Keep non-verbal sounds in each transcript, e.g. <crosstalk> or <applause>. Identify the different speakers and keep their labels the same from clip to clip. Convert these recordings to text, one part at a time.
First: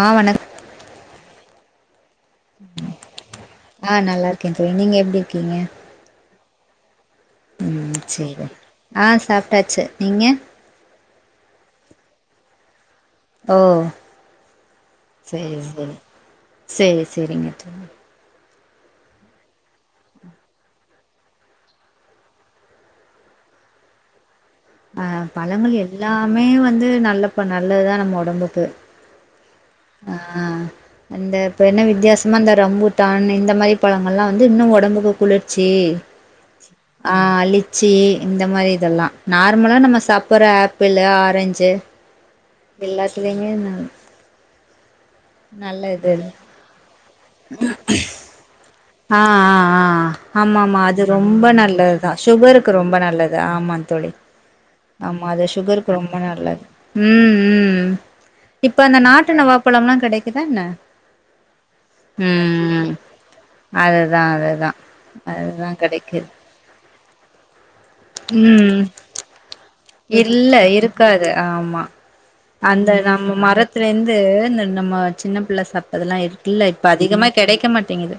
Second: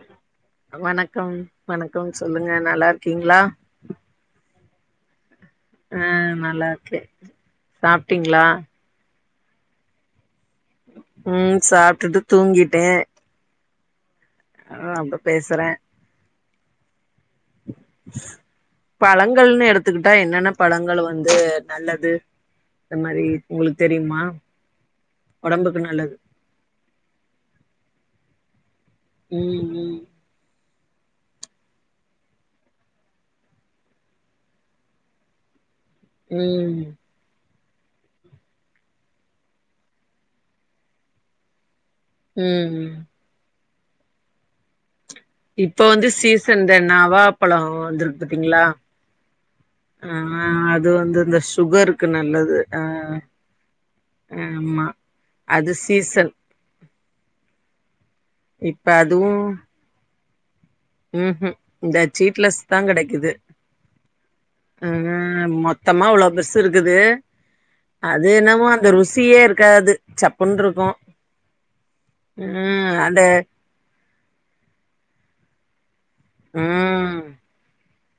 Speaker 1: ஆ வணக்
Speaker 2: வணக்கம் வணக்கம் சொல்லுங்க நல்லா இருக்கீங்ளா
Speaker 1: ஆ நல்லா இருக்க தோழி நீங்க எப்டி இருக்கீங்க
Speaker 2: ஆ நல்லா இருக்கு
Speaker 1: ம் சேரி ஆ சாப்ட்டாச்சு நீங்க
Speaker 2: ம் சாப்ட்டுட்டு தூங்கிட்ட
Speaker 1: ஓ சேரி
Speaker 2: பேசுறே
Speaker 1: சேரி சேரி சேரிங்க தோழி
Speaker 2: பழங்கள்னு எடுத்துக்கிட்டா என்னென்ன பழங்கள் வந்து நல்லது அந்த மாரி உங்களுக்கு தெரியுமா
Speaker 1: அ பழங்கள்
Speaker 2: ஒடம்புக்கு நல்லது
Speaker 1: எல்லாமே வந்து நல்ல ப நல்லதுதா நம்ம ஒடம்புக்கு
Speaker 2: ம் ம்
Speaker 1: ஆ அந்த இப்ப என்ன வித்தியாசமா இந்த ரம்புட்டான் இந்த மாரி பழங்கள்ல்லா வந்து இன்னு ஒடம்புக்கு குளிர்ச்சி
Speaker 2: ம்
Speaker 1: அ லிச்சி இந்த மாரி இதல்லா நார்மலா நம்ம சாப்பற ஆப்பிளு ஆரஞ்சு
Speaker 2: ம் ம்
Speaker 1: பிள்ளைங்கன்னா
Speaker 2: இப்போ வந்து
Speaker 1: இது
Speaker 2: சீசன் இந்த நவா பழோ வந்துருக் பாத்தீங்ளா
Speaker 1: ஆ ஆ ஆ ஆமா ஆமா அது
Speaker 2: வந்து இந்த
Speaker 1: ரொம்ப
Speaker 2: சுகருக்கு
Speaker 1: நல்லதுதா
Speaker 2: நல்லது
Speaker 1: சுகருக்கு
Speaker 2: ஆ
Speaker 1: ரொம்ப நல்லது ஆமா தோழி
Speaker 2: ஆமா
Speaker 1: ஆமா அது சுகருக்கு ரொம்ப நல்லது ம் ம் இப்ப அந்த நாட்டு நவாப்பழம்லா கடைக்குதா என்ன
Speaker 2: ம்ஹும் இந்த சீட்லெஸ் தா
Speaker 1: ம்
Speaker 2: கடைக்குது
Speaker 1: அதுதா அதுதா
Speaker 2: ம்
Speaker 1: அதுதா
Speaker 2: மொத்தமா அவ்ளோ
Speaker 1: கெடைக்குது
Speaker 2: பெருஸ் இருக்குது அது என்னவோ
Speaker 1: ம்
Speaker 2: அந்த ருசியே இருக்காது
Speaker 1: இல்ல
Speaker 2: சப்புன்னு இருக்கு
Speaker 1: இருக்காது ஆமா அந்த நம்ம மரத் துல இருந்து இந்த நம்ம சின்ன பிள்ள சாப்ட்டதெல்லா இருக்குல்ல இப்ப
Speaker 2: ம்
Speaker 1: அதிகமா கெடைக்க மாட்டேங்குது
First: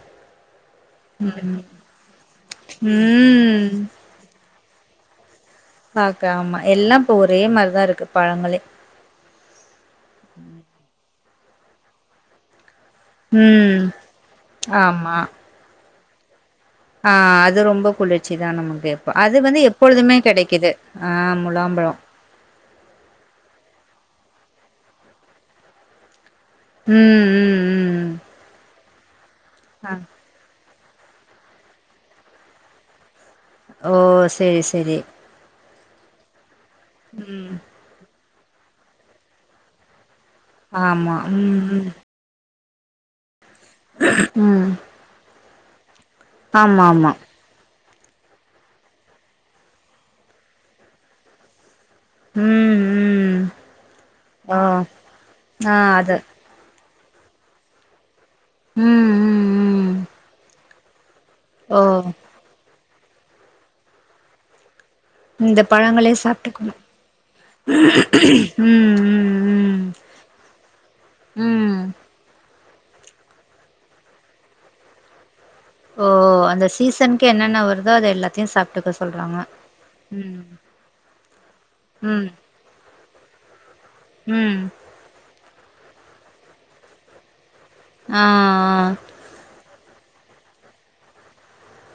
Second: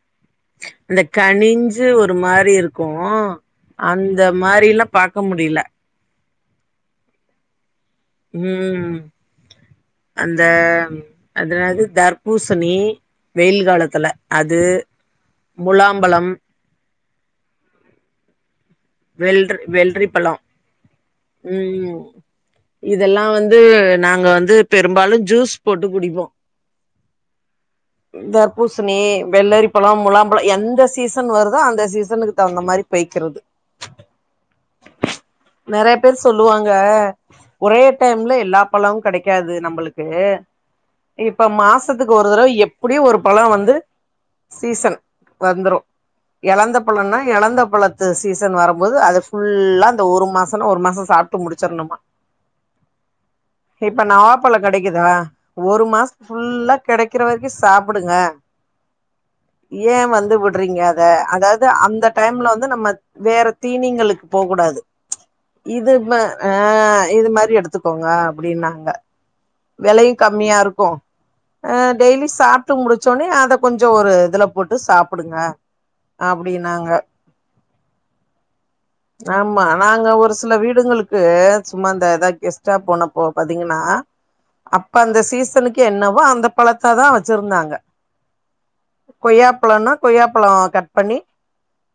Speaker 2: அந்த கணிஞ்சு ஒரு மாரி இருக்கு
Speaker 1: ம்
Speaker 2: அந்த மாரிலா பாக்க முடில
Speaker 1: பாக்க ஆமா எல்லா இப்ப ஒரே மாரிதாருக்கு
Speaker 2: உம் அந்த அதெனாது தர்பூசணி வெயில்
Speaker 1: ம்
Speaker 2: காலத்துல அது
Speaker 1: ஆமா
Speaker 2: முலாம்பழம்
Speaker 1: ஆ அது ரொம்ப குளிர்ச்சி தா நமக்கு அது
Speaker 2: வெள்ரி
Speaker 1: வந்து
Speaker 2: வெள்ரி
Speaker 1: எப்பொழுதுமே
Speaker 2: பழோ
Speaker 1: கெடைக்குது ஆ முலாம்பழோ
Speaker 2: ம் இதெல்லா வந்து நாங்க வந்து பெரும்பாலு ஜூஸ் போட்டு குடிப்போ
Speaker 1: ம் ம் ம்
Speaker 2: தர்பூசணி
Speaker 1: ஆ
Speaker 2: வெள்ளரிப்பழோ முலாம் பழோ எந்த சீசன் வருதோ அந்த சீசனுக் தகுந்த மாரி பெய்க்கறது
Speaker 1: ஓ சேரி சேரி
Speaker 2: நெறைய பேர் சொல்லுவாங்க ஒரே டைம்ல எல்லா பழமு கெடைக்காது நம்ளுக்கு
Speaker 1: ஆமா
Speaker 2: இப்ப
Speaker 1: ம் ம்
Speaker 2: மாசத்துக் ஒரு தடவ எப்டியு ஒரு பழ வந்து
Speaker 1: ம்
Speaker 2: சீசன் வந்துரு இலந்த
Speaker 1: ஆமா ஆமா
Speaker 2: பழம்னா இலந்த பழத்து சீசன் வரும்போது அத புல்லா அந்த ஒரு மாசனா ஒரு மாசோ சாப்ட்டு முடிச்சர்ணுமா
Speaker 1: ம் ம்
Speaker 2: இப்ப
Speaker 1: ஓ
Speaker 2: நவாப்பழோ கெடைக்குதா
Speaker 1: ஆ
Speaker 2: ஒரு
Speaker 1: அது
Speaker 2: மாசத்து ஃபுல்லா கெடைக்கிற வரைக்கு சாப்டுங்க
Speaker 1: ம் ம் ம்
Speaker 2: ஏ வந்து வுடுறீங்க அத அதாவது
Speaker 1: ஓ
Speaker 2: அந்த டைம்ல வந்து நம்ம வேற தீனிங்ளுக் போ கூடாது
Speaker 1: இந்த
Speaker 2: இது
Speaker 1: பழங்களே
Speaker 2: ம ஏ
Speaker 1: சாப்ட்டுக்கணு
Speaker 2: இது மாரி எடுத்துக்கங்க அப்டினாங்க
Speaker 1: ம் ம்
Speaker 2: வெள யு கம்மியா இருக்கு
Speaker 1: ம்
Speaker 2: அ
Speaker 1: ம்
Speaker 2: டெய்லி சாப் ட்டு முடிச்சோனே அத கொஞ்சோ ஒரு இதுல போட்டு சாப்டுங்க
Speaker 1: ஓ அந்த சீசனுக்கு என்னென்ன வருதோ அது எல்லாத்தயு சாப்டுக்க சொ
Speaker 2: ஆமா நாங்க ஒரு சில வீடுங்களுக்கு சும்மா இந்த
Speaker 1: ம்
Speaker 2: எதா கெஸ் ஸ்டா போனப்போ பாத்தீங்கனா
Speaker 1: ம்
Speaker 2: அப்ப அந்த சீசனுக்கு என்னவோ அந்த பழத்ததா வெச்சிருந்தாங்க
Speaker 1: அ ஆ
Speaker 2: கொய்யாப்பழோனா கொய்யாப்பழோ கட் பண்ணி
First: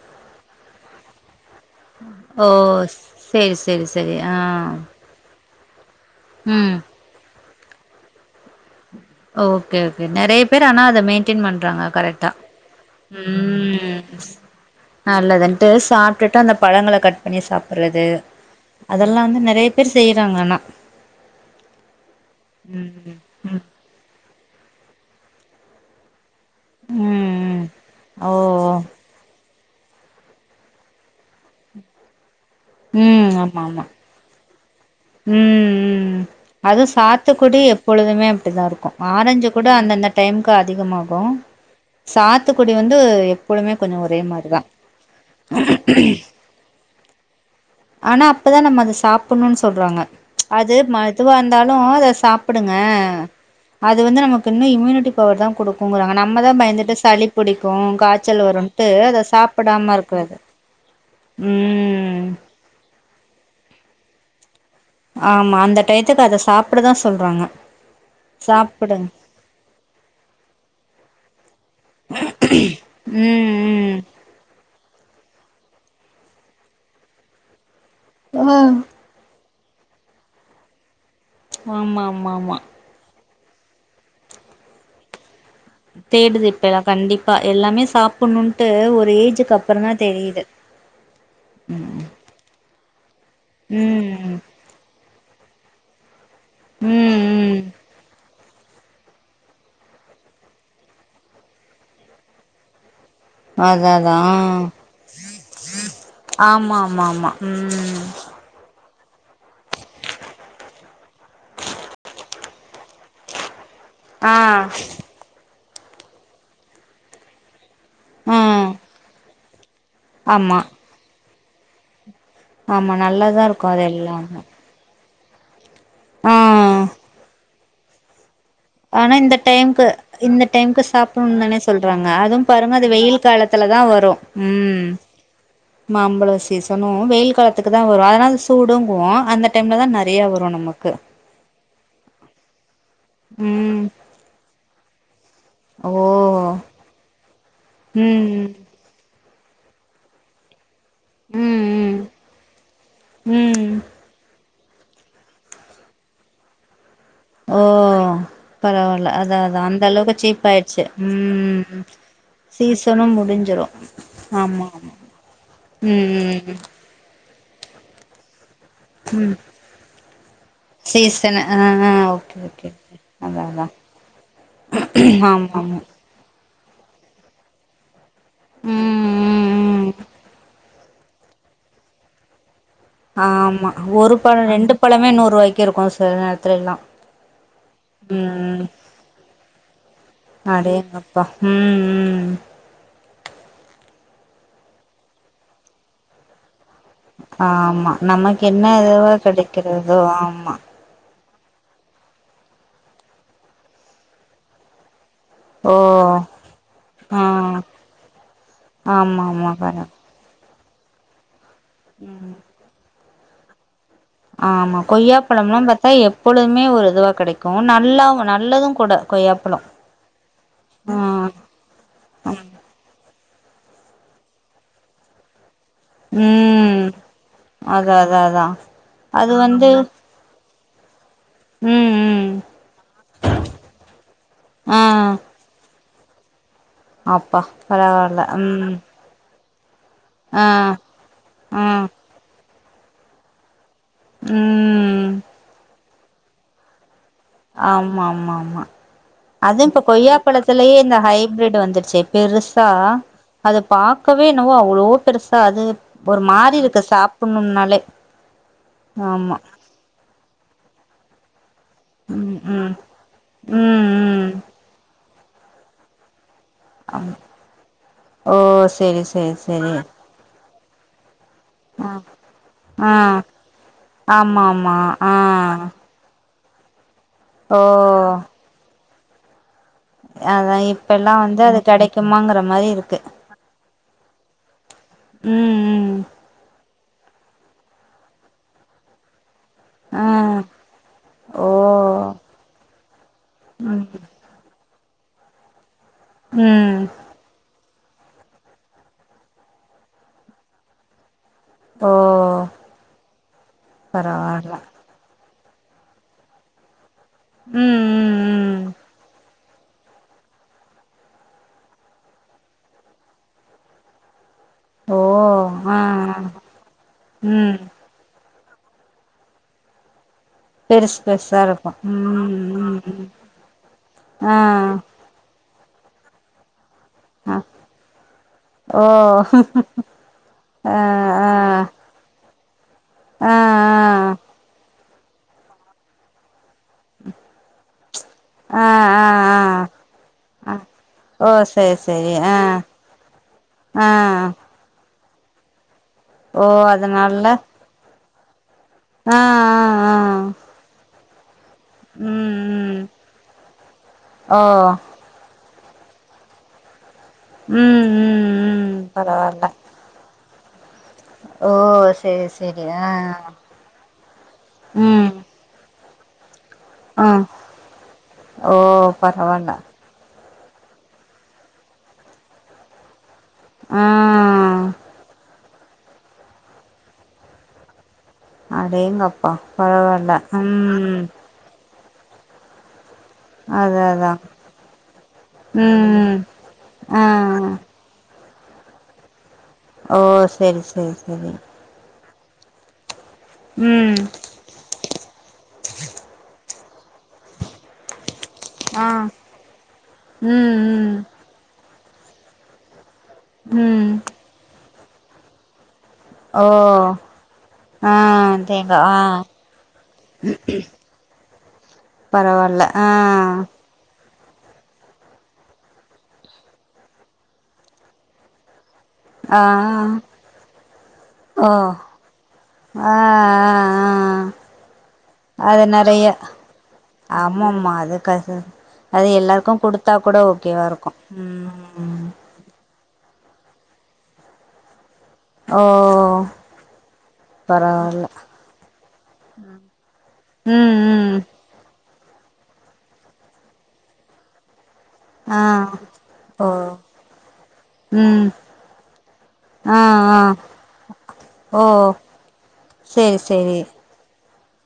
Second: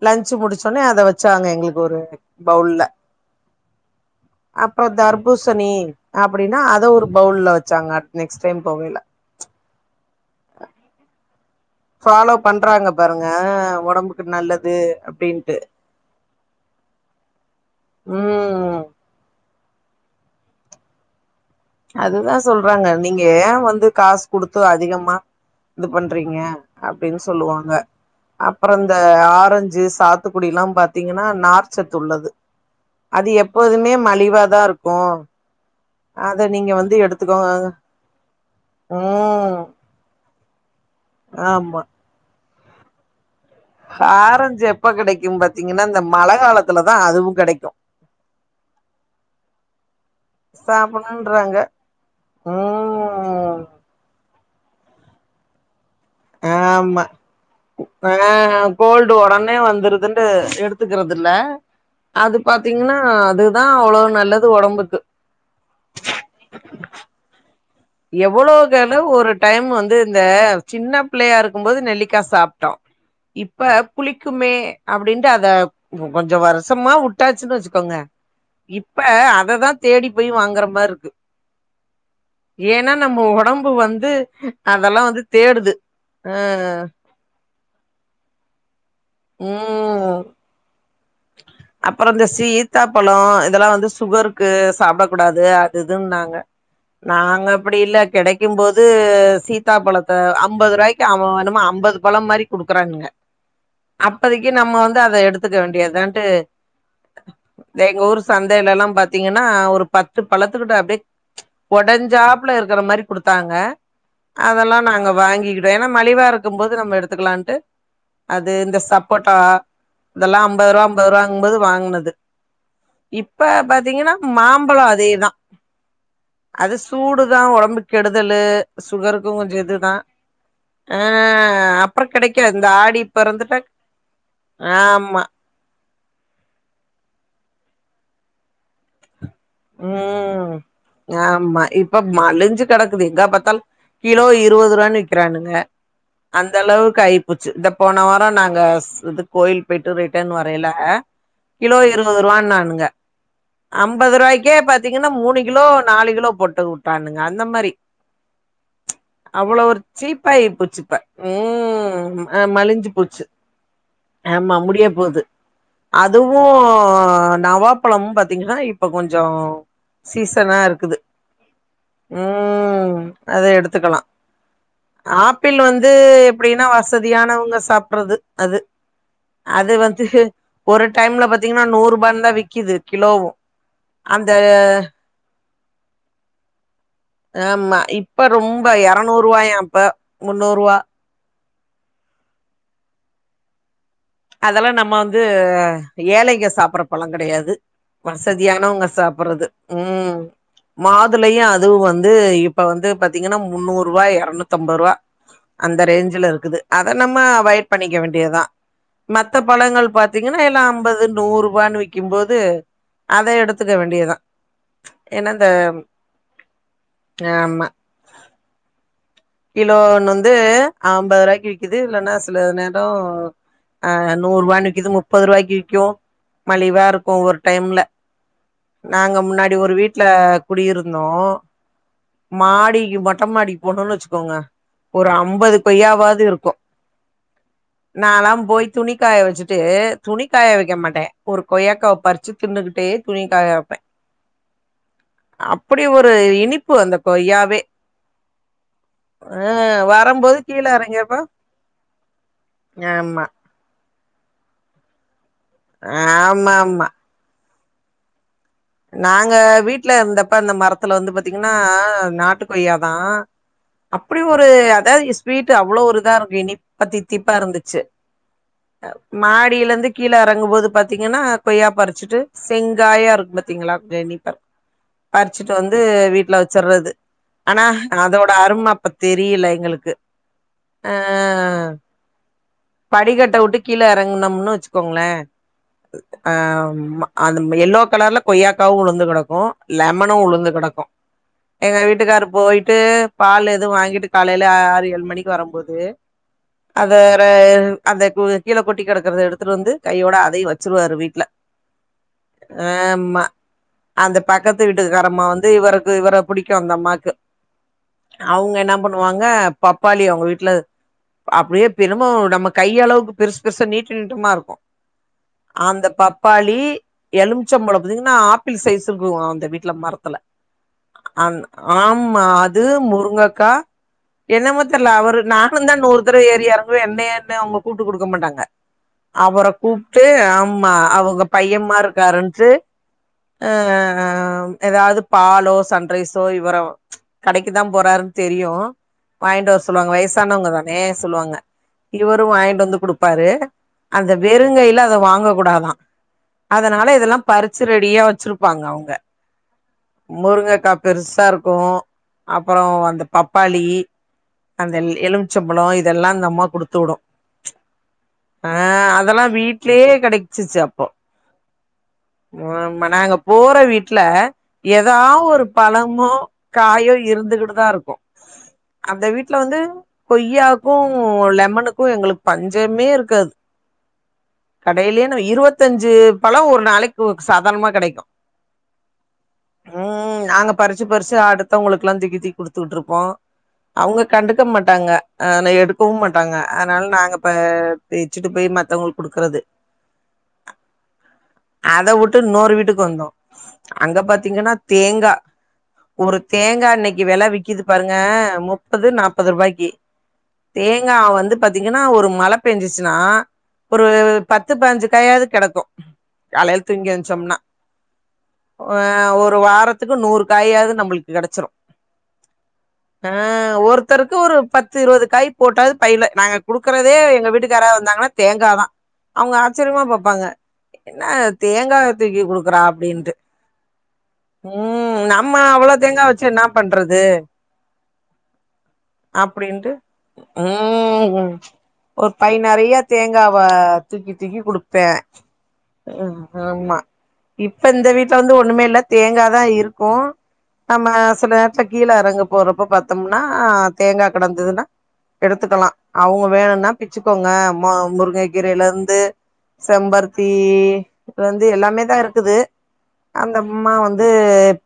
Speaker 2: லன்ச்சு முடிச்சோனே அத வெச்சாங்க எங்ளுக் ஒரு
Speaker 1: ஓ
Speaker 2: பவுல்ல
Speaker 1: சேரி சேரி சேரி ஆ
Speaker 2: அப்றோ தர் பூசணி அப்டின்னா
Speaker 1: ம்
Speaker 2: அத ஒரு பவுல்ல வெச்சாங்க அடுத் நெக்ஸ்ட் டைம் போவைல
Speaker 1: ஓகே ஓகே நெறைய பேர் ஆனா அத மெயின்டெயின் பண்றாங்க கரெட்டா
Speaker 2: ஃபாலோ பண்றாங்க பாருங்க
Speaker 1: உம்
Speaker 2: ஒடம்புக்கு நல்லது அப்டின்ட்டு
Speaker 1: நல்லதுன்ட்டு சாப்டுட்டு அந்த பழங்கள கட் பண்ணி சாப்புறது
Speaker 2: ம்
Speaker 1: அதெல்லா வந்து நெறய பேர் செய்றாங்க ஆனா
Speaker 2: அதுதா சொல்றாங்க
Speaker 1: ம் ம்
Speaker 2: நீங்க ஏ வந்து காசு குடுத்து அதிகமா இது பண்றீங்க அப்டினு
Speaker 1: ம்
Speaker 2: சொல்லுவாங்க
Speaker 1: ஓ
Speaker 2: அப்றோ இந்த ஆரஞ்சு சாத்துக்குடிலா பாத்தீங்கனா நார்ச்சத்து உள்ளது
Speaker 1: ம்
Speaker 2: அது
Speaker 1: ஆமா ஆமா
Speaker 2: எப்போதுமே மலிவாதாருக்கு
Speaker 1: ம் ம்
Speaker 2: அத நீங்
Speaker 1: அது சாத்துக்குடி எப்பொழுதுமே அப்டிதாருக்கு ஆரஞ்சு
Speaker 2: ம்
Speaker 1: கூட அந்தந்த டைமுக்கு அதிகமாகு
Speaker 2: ஆம்மா
Speaker 1: சாத்துக்குடி வந்து எப்பொழுமே கொஞ்சோ ஒரே மாரிதா
Speaker 2: ஆரஞ்சு எப்ப கெடைக்கு பாத்தீங்கனா இந்த மழ காலத்துலதா அதுவு கெடைக்கு
Speaker 1: ஆனா அப்பதா நம்ம அத சாப்புணுனு சொல்றாங்க அது ம எதுவா
Speaker 2: சாப்பணுன்றாங்க
Speaker 1: இருந்தாலு அத சாப்புடுங்க
Speaker 2: ம்
Speaker 1: அது வந்து நமக்கின்னு இம்யூனிட்டி பவர் தா குடுக் குங்குறாங்க நம்மதா பயந்துட்டு
Speaker 2: ஆமா
Speaker 1: சளி புடிக்கு
Speaker 2: ஆ
Speaker 1: காய்ச்சல் வருன்டு அத சாப்புடாம இருக்றது
Speaker 2: ஒத்துக்கிறதில்ல அது பாத்தீங்கனா அதுதா அவ்ளோ நல்லது ஒடம்புக்கு
Speaker 1: ஆமா அந்த டயத்துக்கு அத சாப்டதா சொல்றாங்க
Speaker 2: எவ்வளோக்கெளவ்
Speaker 1: சாப்புடுங்
Speaker 2: ஒரு டைம் வந்து இந்த சின்ன பிள்ளையா இருக்கும்போது நெல்லிக்கா சாப்ட்டோ இப்ப
Speaker 1: ம்
Speaker 2: புளிக் குமே அப்டின்ட்டு அத கொஞ்சோ வருஷமா உட்டாச்சின் வச்சிக்கோங்க
Speaker 1: எமேம்
Speaker 2: இப்ப அததா தேடிப்பொய் வாங்குற மார்ருக்கு
Speaker 1: ஆமாமாமா
Speaker 2: ஏனா நம்ம ஒடம்பு வந்து அதெல்லா வந்து தேடுது ஆ
Speaker 1: தேடுது இப்பயெல்லா கண்டிப்பா எல்லாமே சாப் புட்னுன்ட்டு ஒரு ஏஜுக்கு அப்பறொதா தெரியிது
Speaker 2: அப்பறொ இந்த சீத்தா பழோ இதெல்லா வந்து
Speaker 1: ம்
Speaker 2: சுகருக்கு கு சாப்டக்கூடாது அது இதுன்னாங்க
Speaker 1: ம்
Speaker 2: நாங்க
Speaker 1: ம்
Speaker 2: அப்டி இல்ல கெடைக் கிம் போது சீதா பழத்தை ஐம்பது ருவாய்க்கு அவானமா ஐம்பது பழம் மாரி குடுக்கறானுங்க
Speaker 1: அதா அதா
Speaker 2: அப்பதைக்கு நம்ம வந்து அத எடுத்துக்க வேண்டியத் தான்ட்டு
Speaker 1: ஆமா ஆமா ஆமா
Speaker 2: எங்க
Speaker 1: ம்
Speaker 2: ஊர் சந்தையிலலா பாத்தீங்கனா ஒரு பத்து பழத்துக்கிட்ட அப்டியே ஒடஞ்சாப்ல இருக்குற மாரி குடுத்தாங்க
Speaker 1: ஆ
Speaker 2: அதெல்லா நாங்க வாங்கிக்கிடுவோ ஏனா மலிவா இருக்கும் போது நம்ம எடுத்துக்குலான்ட்டு
Speaker 1: ஆ
Speaker 2: அது இந்த சப்போட்டா இதெல்லா
Speaker 1: ஆமா
Speaker 2: ஐம்பது ருவா ஐம்பது ருவாங்ம்பது வாங்னது
Speaker 1: ஆமா நல்லாதா
Speaker 2: இப்ப
Speaker 1: இருக்கு அது
Speaker 2: பாத்தீங்கனா
Speaker 1: எல்லாமே
Speaker 2: மாம் பளோ அதேதா
Speaker 1: ஆ
Speaker 2: அது சூடுதா ஒடம்புக் கெடுதலு
Speaker 1: ஆனா
Speaker 2: சுகருக்கு
Speaker 1: இந்த
Speaker 2: கொஞ்சொ
Speaker 1: டைம்க்கு
Speaker 2: இதுதா
Speaker 1: இந்த டைம்க்கு சாப்புட்ணுன் தானே
Speaker 2: ஆஹ் அப்றொ
Speaker 1: சொல்றாங்க அதுவு
Speaker 2: கெடைக்காத் இந்த
Speaker 1: பாருங்க அது வெயில்
Speaker 2: ஆடிப்பெறந்துட்டா
Speaker 1: காலத்துல தா
Speaker 2: ஆமா
Speaker 1: மாம்பழ சீசனூ வெயில் காலத்துக்குதா வரு அதனால சூடுங்குவோ அந்த டைம்லதா நெறையா
Speaker 2: ம்
Speaker 1: வரு நமக்கு
Speaker 2: ஆமா இப்ப மலிஞ்சு கெடக்குது எங்கா பாத்தால்
Speaker 1: ம்
Speaker 2: கிலோ இருவது ருவான் விக்கிறானுங்க
Speaker 1: ஓ
Speaker 2: அந்த அளவுக் ஆய்ப்போச்சு இந்த போன வாரோ
Speaker 1: ம்
Speaker 2: நாங்கஸ் இது கோயில்க் பொயிட்டு ரிட்டர்ன் வரையில கிலோ
Speaker 1: ம் ம்
Speaker 2: இருவது ருவான்னானுங்க
Speaker 1: ம்
Speaker 2: ஐம்பது ருவாய்க் கே பாத்தீங்கனா மூணு கிலோ நாலு கிலோ போட்டு உட்டானுங்க அந்த
Speaker 1: ஓ
Speaker 2: மாரி
Speaker 1: பரவால்ல அதா அதா
Speaker 2: அவ்வளவொரு
Speaker 1: அந்த அளவுக்கு
Speaker 2: சீப்பாயி
Speaker 1: சீப் ஆயிடுச்சு
Speaker 2: போச்சுப்ப
Speaker 1: ம்
Speaker 2: உம் அ மலிஞ்சு
Speaker 1: சீசனு
Speaker 2: போச்சு
Speaker 1: முடிஞ்சிரு
Speaker 2: ஆமா முடிய போது
Speaker 1: ம்
Speaker 2: அதுவு
Speaker 1: ம்
Speaker 2: நவாப் பழமு பாத்தீங்கனா இப்ப கொஞ்சோ
Speaker 1: ம் ம்
Speaker 2: சீசனா இருக்குது
Speaker 1: சீசனு ஆ ஆ ஓகே ஓகே
Speaker 2: உம்
Speaker 1: ஓகே
Speaker 2: அத
Speaker 1: அதா அதா
Speaker 2: எடுத்துக்கலா
Speaker 1: ஆமா
Speaker 2: ஆப்பிள்
Speaker 1: ஆமா
Speaker 2: வந்தூ எப் ப்டினா வசதியானவங்க சாப்ட்றது அது
Speaker 1: ம் ம்
Speaker 2: அது
Speaker 1: ம்
Speaker 2: வந்து ஒரு டைம்ல பாத்தீங்கனா நூற் ருபானுதா விக்கிது கிலோவு
Speaker 1: ஆமா ஒரு
Speaker 2: அந்த
Speaker 1: பழொ ரெண்டு பழமே நூறு ருவாய்க்கு இருக்கு சில நேரத்துலைலா
Speaker 2: ஆமா இப்ப ரொம்ப எரநூர் ருவாயாப்ப முன்னூருவா
Speaker 1: உம் உம்
Speaker 2: அதெல்லா நம்ம வந்து ஏழைங்க சாப்புறப் பழங் கெடையாது
Speaker 1: ஆமா நமக்கு என்ன
Speaker 2: வசதியானவங்க
Speaker 1: இதுவோ
Speaker 2: சாப்பர்றது
Speaker 1: கெடைக்கிறதோ
Speaker 2: ம்
Speaker 1: ஆமா
Speaker 2: மாதுலையு அதுவு வந்து இப்ப வந்து பாத்திங்கன்னா முன்னூருவா இரநூத்தம்பதுருவா
Speaker 1: ஓ
Speaker 2: அந்த ரேஞ்சுல இருக்குது அத நம்ம
Speaker 1: ஆ
Speaker 2: அவாய்ட் பண்ணிக்க வேண்டியதுதா
Speaker 1: ஆமா
Speaker 2: மத்த
Speaker 1: ஆமா
Speaker 2: பழங்கள்
Speaker 1: கரெக்ட்
Speaker 2: பாத் திங்கன்னா எல்லா ஐம்பது நூர்ருவான்னு விக்கும்போது அத எடுத்துக்க வேண்டியதா
Speaker 1: ஆ ஆமா
Speaker 2: ஏன்னா இந்த
Speaker 1: கொய்யாப்பழம்லா பாத்தா எப்பொழுதுமே ஒரு இதுவா கெடைக்கு
Speaker 2: ஆமா
Speaker 1: நல்லாவு நல்லது கூட கொய்யாப்பழோ
Speaker 2: கிலோ ஒன்னு வந்து
Speaker 1: ஆ
Speaker 2: ஐம்பது ருவாய்க்கு விக் குது இல்லன்னா சில நேரோ ஆ நூருவான்னு விக்குது முப்பதுருவாய்க்கு விக்கு
Speaker 1: ம்
Speaker 2: மலிவா இருக்கு ஒவ்வொரு டைம்ல
Speaker 1: அதா அதா அதா
Speaker 2: நாங்க
Speaker 1: அது
Speaker 2: முன்னாடி
Speaker 1: வந்து
Speaker 2: ஒரு வீட் ல குடியிருந்தோ
Speaker 1: ம் ம்
Speaker 2: மாடிக்கு மொட்டமாடிக்கு போனுன்னு வச்சுக் அ
Speaker 1: ஆ
Speaker 2: ஒரு ஐம்பது கொய்யா வாது இருக்கு
Speaker 1: அப்பா பரவால்ல
Speaker 2: நாலா
Speaker 1: ம்
Speaker 2: போய் துணி காய வச்சுட்டு
Speaker 1: ஆ
Speaker 2: துணிக்காய வெக்க மாட்ட ஒரு
Speaker 1: ஆ
Speaker 2: கொய்யாக்காவ பறிச்சு தின்னுகிட்டே துணி காய வெப்ப
Speaker 1: ம்
Speaker 2: அப்படி ஒரு இனிப்பு அந்த கொய்யாவே
Speaker 1: அம்மா அம்மா அம்மா அதூ இப்ப
Speaker 2: வரம்போது கீழ
Speaker 1: கொய்யாப்பழத்துலயே இந்த
Speaker 2: எறங்கியப்ப
Speaker 1: ஹைபிரிட் வந்துருச்சு பெருசா
Speaker 2: ஆமா
Speaker 1: அத பாக்கவே என்னவோ அவ்ளோ பெருசா அது ஒரு
Speaker 2: ஆமா
Speaker 1: மாரி இருக்கு
Speaker 2: ஆமா
Speaker 1: சாப்புன்னுனாலே
Speaker 2: நாங்க வீட்ல இருந்தப்ப அந்த மரத்துல வந்து பாத் திங்ன்னா
Speaker 1: ம்
Speaker 2: நாட்டு
Speaker 1: ம்
Speaker 2: கொய்யாதா
Speaker 1: ம்
Speaker 2: அப்படி
Speaker 1: ம்
Speaker 2: ஒரு அதாவ் ஸ் வீட்டு் அவ்ளோ ஒரு இதா இருக்கு இனிப்தித்திப்பா இருந்துச்சு
Speaker 1: ஓ செரி செரி செரி
Speaker 2: மாடியிலருந்து க் கீழ எறங்கும்போது பாத்திங்கன்னா கொய்யா
Speaker 1: ஆ
Speaker 2: பறிச்சிட்டு
Speaker 1: ஆ
Speaker 2: செங்காய இருக்குனு பாத்திங்களா <unintelligible>
Speaker 1: ஆமா ஆமா ஆ
Speaker 2: பறிச்சிட்டு வந்து வீட்டுல வெச்சற்றது
Speaker 1: ஓ
Speaker 2: அனா அதோட அரும அப்ப தெரில எங்களுக்கு
Speaker 1: அதா
Speaker 2: ஆ
Speaker 1: இப்பெல்லா வந்து அது கெடைக்குமாங்கற மாரி இருக்கு
Speaker 2: இத டவுட்டு கீழ எறங்கனம்னு வச்சுக்கோங்களே
Speaker 1: ம் ம்
Speaker 2: அ அந்த எல்லோக் கலர்ல கொய்யாக்காவு உழுந்து கடக்கு
Speaker 1: ஆ
Speaker 2: லெமனு உழுந்து கடக்கு
Speaker 1: ஓ
Speaker 2: எங்க வீட்டுக்காரு போயிட்டு பால் எதூ
Speaker 1: ம்
Speaker 2: வாங்கிட்டு காலைல ஆறு ஏழு மணிக்கு வரம்போது
Speaker 1: ம்
Speaker 2: அத <unintelligible> அத கு கீழ கொட்டி கடக்கறத எடுத்துட்டு வந்து கையோட அதையு வச்சுருவாரு வீட்ல
Speaker 1: ஓ
Speaker 2: ஆமா அந்த
Speaker 1: பரவால்ல
Speaker 2: பக்கத்து வீட்டுக்காரம்மா வந்து இவருக்கு இவர புடிக்கு அந்த அம்மாக்கு
Speaker 1: ம் ம்
Speaker 2: அவுங்க
Speaker 1: ம்
Speaker 2: என்ன பண்ணுவாங்க பப்பாளி அவுங்க வீட்ல அப்படியே பினமு நம்ம கையளவுக்கு பெருசு பெருசா நீட்டு நீட்டமா இருக்கு
Speaker 1: ஓ ஆ ஆ
Speaker 2: ஆந்த் பாப்பாளி
Speaker 1: ம்
Speaker 2: எழும்ச்சபழம் இதுங்ன்னா ஆப்பிள் சைஸ்ங்குவா அந்த வீட்ல மரத்துல
Speaker 1: பெருசு
Speaker 2: அந்
Speaker 1: பெருசா இருக்கு
Speaker 2: ஆமா
Speaker 1: ம்
Speaker 2: அது
Speaker 1: ம் ம்
Speaker 2: முருங்கக்கா
Speaker 1: ஆ
Speaker 2: என்னமோ தெர்ல அவரு நானுந்தா நூரு தரவ ஏறி எறங் <unintelligible> என்னயேந்த
Speaker 1: ஆ
Speaker 2: அவுங்க கூப்ட்டு குடுக்க மாட்டாங்க
Speaker 1: ஓ
Speaker 2: அவர கூப்ட்டு ஆம்மா
Speaker 1: ஆ
Speaker 2: அவுங்க
Speaker 1: ஆ
Speaker 2: பைய்யம்மார் இருக்காருன்ட்டு
Speaker 1: ஆ ஆ
Speaker 2: அ எதாவது பாலோ சன்ரைஸோ இவர கடைக்குதா போறாருன்னு தெரியு
Speaker 1: ஆ
Speaker 2: வாயின்ட்டு
Speaker 1: ஆ
Speaker 2: வர சொல்லுவாங்க
Speaker 1: ஆ
Speaker 2: வயசானவங்கதானே
Speaker 1: ஓ
Speaker 2: சொல்லுவாங்க
Speaker 1: சேரி சேரி
Speaker 2: இவரு
Speaker 1: ஆ
Speaker 2: வாயின்ட்டு வந்து குடுப்பாரு
Speaker 1: ஆ
Speaker 2: அந்த வெறுங்கையில அத வாங்க கூடாதா அதனால இதல்லா பரு ச்சு ரெடியா வெச்சிருப்பாங்க அவுங்க
Speaker 1: ஆ ஆ ஆ
Speaker 2: முருங்கக்கா பெருசா இருக்கு
Speaker 1: ம்
Speaker 2: அப்பறோ
Speaker 1: ம்
Speaker 2: அந்த பப்பாளி
Speaker 1: ஓ
Speaker 2: அந்த எலும் சொம்பளோ இதெல்லாம் அந்த அம்மா குடுத்து வுடும்
Speaker 1: ம் ம்
Speaker 2: ஆ
Speaker 1: ம்
Speaker 2: அதெல்லா
Speaker 1: பரவால்ல
Speaker 2: வீட் கிளே கெடச்சிச்சு அப்போ
Speaker 1: ஓ ஸ்
Speaker 2: மோம்மா நாங்க போற வீட்ல எதா
Speaker 1: ம்
Speaker 2: ஒரு பழமோ காயோ
Speaker 1: ஆ
Speaker 2: இருந்துகிட்டுதா இருக்கும்
Speaker 1: ஓ
Speaker 2: அந்த வீட்ல
Speaker 1: பரவால்ல
Speaker 2: வந்து கொய்யாக்கு லெமனுக்கு எங்களுக்கு பஞ்சமேருக்காது
Speaker 1: ம்
Speaker 2: கடையிலேயேன்னு இருவத்தஞ்சு பழோ ஒரு நாளைக் ஓக் சாதார்ணமா கெடக்கு
Speaker 1: அடேங்ப்பா பரவால்ல உம்
Speaker 2: மத்தவங்களுக்குலா தூக்கி தூக்கி குடுத்து உட்ருப்போ
Speaker 1: அதா
Speaker 2: அவுங்க
Speaker 1: அதா
Speaker 2: கண்டுக்கமாட்டாங்க ஆ
Speaker 1: ம்
Speaker 2: எடுக்கவும்மாட்டாங்க அத்னால
Speaker 1: ஆ
Speaker 2: நாங்க பெ பிச்சிட்டு போய் மத்தவங்களுக்கு குடுக்குற்து
Speaker 1: ஓ செரி செரி செரி
Speaker 2: அத வுட்டு ன்னொரு வீட்டுக்கு வந்தோ அங்க
Speaker 1: ம்
Speaker 2: பாத்தீங்கன்னா தேங்கா ஒரு தேங்கா இன்னிக்கி வெல விக்கிது பாருங்க முப் முப்பது
Speaker 1: ஆ
Speaker 2: நாப்பது ரூபாய்க்கி
Speaker 1: ம்
Speaker 2: தேங்கா
Speaker 1: ம்
Speaker 2: வந்து பாத்தீங்கன்னா ஒரு மழ பெஞ்சுச்சுன்னா ஒரு
Speaker 1: ம்
Speaker 2: பத்து பதினஞ்சி காயாவ்து கெடக்கு
Speaker 1: ஓ
Speaker 2: காலைல் தூங்கி என்ச்சோம்னா
Speaker 1: ஆ
Speaker 2: ஆ ஒரு வாரத்துக்கு நூறு காயாவ்து நம்பளுக்கு கெடச்சிரு
Speaker 1: பரவால்ல ஆ
Speaker 2: ஒர்த்தருக்கு ஒரு பத்து இருவது காய் போட்டாவ்து பைலே நாங்க குடுக்கறதே எங்க வீட்டுக்கு யாராவ்து வந்தாங்கன்னா தேங்கா தா அவுங்க
Speaker 1: ஆ
Speaker 2: ஆச்சர்யமா பாப்பாங்க என்னா
Speaker 1: ஓ
Speaker 2: தேங்காவ தூக்கி குடுக்றா
Speaker 1: ஆ ஆ
Speaker 2: அப்டின்ட்டு
Speaker 1: ஆ
Speaker 2: உம் நம்ம
Speaker 1: அது
Speaker 2: அவ்ளோ தேங்கா
Speaker 1: நெறைய
Speaker 2: வச்சு என்னா பண்றது
Speaker 1: ஆமாம்மா அது கச அது எல்லாருக்கு
Speaker 2: அப்டின்டு
Speaker 1: குடுத்தா கூட ஓகேவா இருக்கு
Speaker 2: ம் ஹூம்
Speaker 1: ம்
Speaker 2: ஒரு பை நெறைய தேங்காவ தூக்கி தூக்கி குடுப்பே
Speaker 1: ஓ
Speaker 2: ம் ஹாம்மா இப்ப இந்த
Speaker 1: பரவால்ல
Speaker 2: வீட்ல வந்து ஒண்ணுமேல்ல தேங்கதா இருக்கு
Speaker 1: ம்
Speaker 2: நம்ம
Speaker 1: ம்
Speaker 2: சில ச கீழ எறங்க போறப்ப பாத்தோம்னா தேங்கா கடந்ததுனா
Speaker 1: ஆ
Speaker 2: எடுத்துகலா அவுங்க
Speaker 1: ஓ
Speaker 2: வேணுனா பிச்சுக்கோங்க மா
Speaker 1: ம்
Speaker 2: முருங்ககீரைல இருந்து
Speaker 1: ஆ ஆ
Speaker 2: செம்பருத்தி இ இது வந்து
Speaker 1: ஓ
Speaker 2: எல்லாமே தா இருக்குது
Speaker 1: சேரி சேரி
Speaker 2: அந்தம்மா வந்து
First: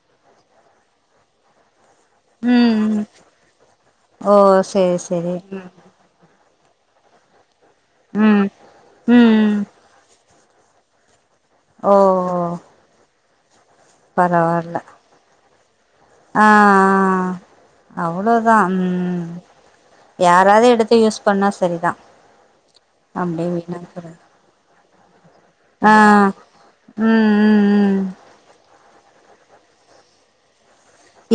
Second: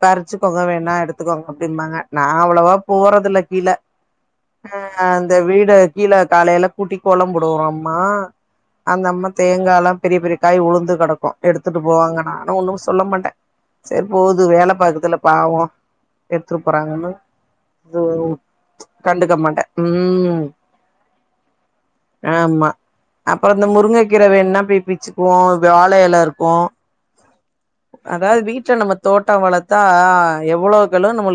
Speaker 2: பற்ச்சுக்கோங்க வேணா எடுத்துக்கோங்க அப்டிம்பாங்க நா அவ்ளவா
Speaker 1: ம் ம்
Speaker 2: போறதில்ல கீழ
Speaker 1: ஓ
Speaker 2: அ
Speaker 1: சேரி
Speaker 2: அந்த
Speaker 1: சேரி
Speaker 2: வீடு கீழ காலேல கூட்டி கோலோ போடும் ஒரு அம்மா
Speaker 1: ம்
Speaker 2: அந்தம்மா
Speaker 1: ம்
Speaker 2: தேங்காலாம் பெரிய பெரிய காய் வுழுந்து கடக்கு எடுத்துட்டு
Speaker 1: ஓ
Speaker 2: போவாங்க நானு ஒண்ணுஸ் சொல்ல மாட்டே செர் போது வேல
Speaker 1: பரவால்ல
Speaker 2: பாக்குதுல பாவோ எத்துரு போறாகன்னு
Speaker 1: அவ்ளோ தா உம்
Speaker 2: ம்
Speaker 1: யாராது எடுத்து யூஸ் பண்ணா செரி தா
Speaker 2: ஆம் மா அப்றோ இந்த முருங்க கீர வேண்ணா போய் பிச்சுக்குவோ
Speaker 1: ஆ
Speaker 2: வாழ எல இருக்கு
Speaker 1: ம் ம் ம்
Speaker 2: அதாது வீட்ல நம்ம தோட்டோ வளத்தா எவ்ளோ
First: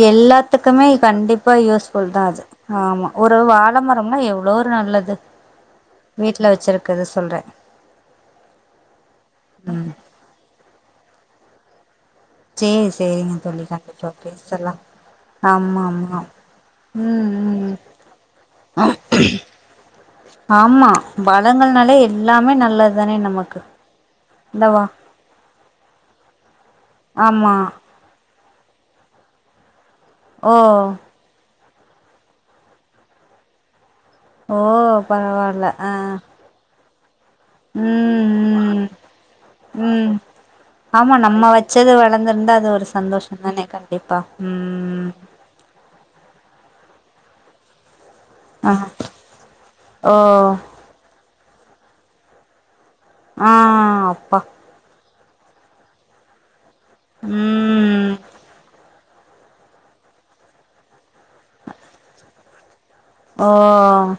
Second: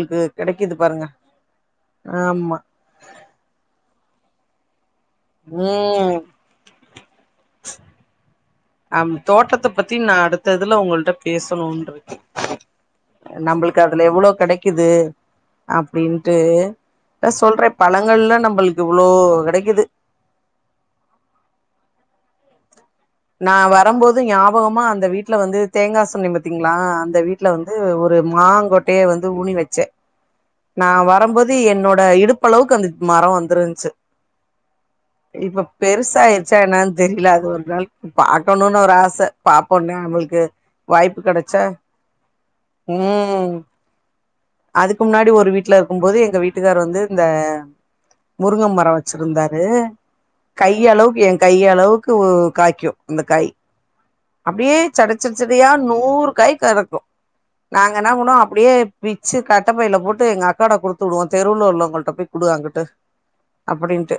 Speaker 1: எல்லாத்துக்குமே கண்டிப்பா யூஸ்புல் தா அது
Speaker 2: ஆமா
Speaker 1: ஆம்மா ஒரு வாழமரம்னா எவ்ளோ ஒரு நல்லது
Speaker 2: ம்
Speaker 1: வீட்ல வச்ருக்றத சொல்றே
Speaker 2: அம் தோட்டத்த
Speaker 1: ம்
Speaker 2: பத்தி நா அடுத்த இதுல உங்கள்ட பேசணுன்ருக்க
Speaker 1: சேரி
Speaker 2: ஆ
Speaker 1: சேரிங்க தோழி
Speaker 2: நம்ளுக்கு அதுல
Speaker 1: கண்டிப்பா
Speaker 2: எவ்ளோ
Speaker 1: பேசலா
Speaker 2: கெடக்குது
Speaker 1: ஆமா ஆமா
Speaker 2: அப்டின்ட்டு
Speaker 1: ம்
Speaker 2: நா சொல்ற
Speaker 1: ம்
Speaker 2: பழங்கள்லா நம்ளுக்கு இவ்ளோ கெடக்குது
Speaker 1: ஆமா பழங்கள்னாலே எல்லாமே நல்லது தானே
Speaker 2: நா
Speaker 1: நமக்கு
Speaker 2: வரம்போது ஞாபகமா
Speaker 1: இந்தவா
Speaker 2: அந்த வீட்ல வந்து தேங்கா சென்ன பாத்தீங்ளா இந்த வீட்ல
Speaker 1: ஆமா
Speaker 2: வந்து ஒரு மாங்கொட்டய வந்து ஊனி வச்செ
Speaker 1: ஓ
Speaker 2: நா வரம்போது இது என்னோட இடுப்பு அளவுக்கு அந்த மரோ வந்துருந்ச்சி
Speaker 1: ஓ பரவால்ல ஆ
Speaker 2: <unintelligible> என்னன் தெரியில அது வந்
Speaker 1: ம்
Speaker 2: பாக்கணுனு
Speaker 1: ம்
Speaker 2: ஒரு ஆச பாப்போனு
Speaker 1: ம்
Speaker 2: <unintelligible>
Speaker 1: ஆமா நம்ம வச்சது வளந்திருந்தா அது ஒரு சந்தோஷோ
Speaker 2: ம்
Speaker 1: தானே கண்டிப்பா ம்
Speaker 2: அதுக்கு முன்னாடி ஒரு வீட்ல இருக்கு போது எங்க வீட்டுக்காரு வந்து இந்த
Speaker 1: ஆ
Speaker 2: முருங்கமரோ வச்சிருந்தாரு
Speaker 1: ஓ
Speaker 2: கைய் அளவுக்கு எ கைய் அளவுக்கு காக்கியூ அந்த காய்
Speaker 1: ஆ அப்பா
Speaker 2: அப்டியே சடச்சடுச்சடயா நூறு காய் கதக்கு நாங்க என்ன
Speaker 1: ம்
Speaker 2: பண்ணுவோ அப்டியே பிச்சு கட்டப்பைல போட்டு எங்க அக்காட குடுத்து வுடுவோ தெருள உள்ளவங்ட போய் குடு அங்குட்டு அப்டின்ட்டு
Speaker 1: ஓ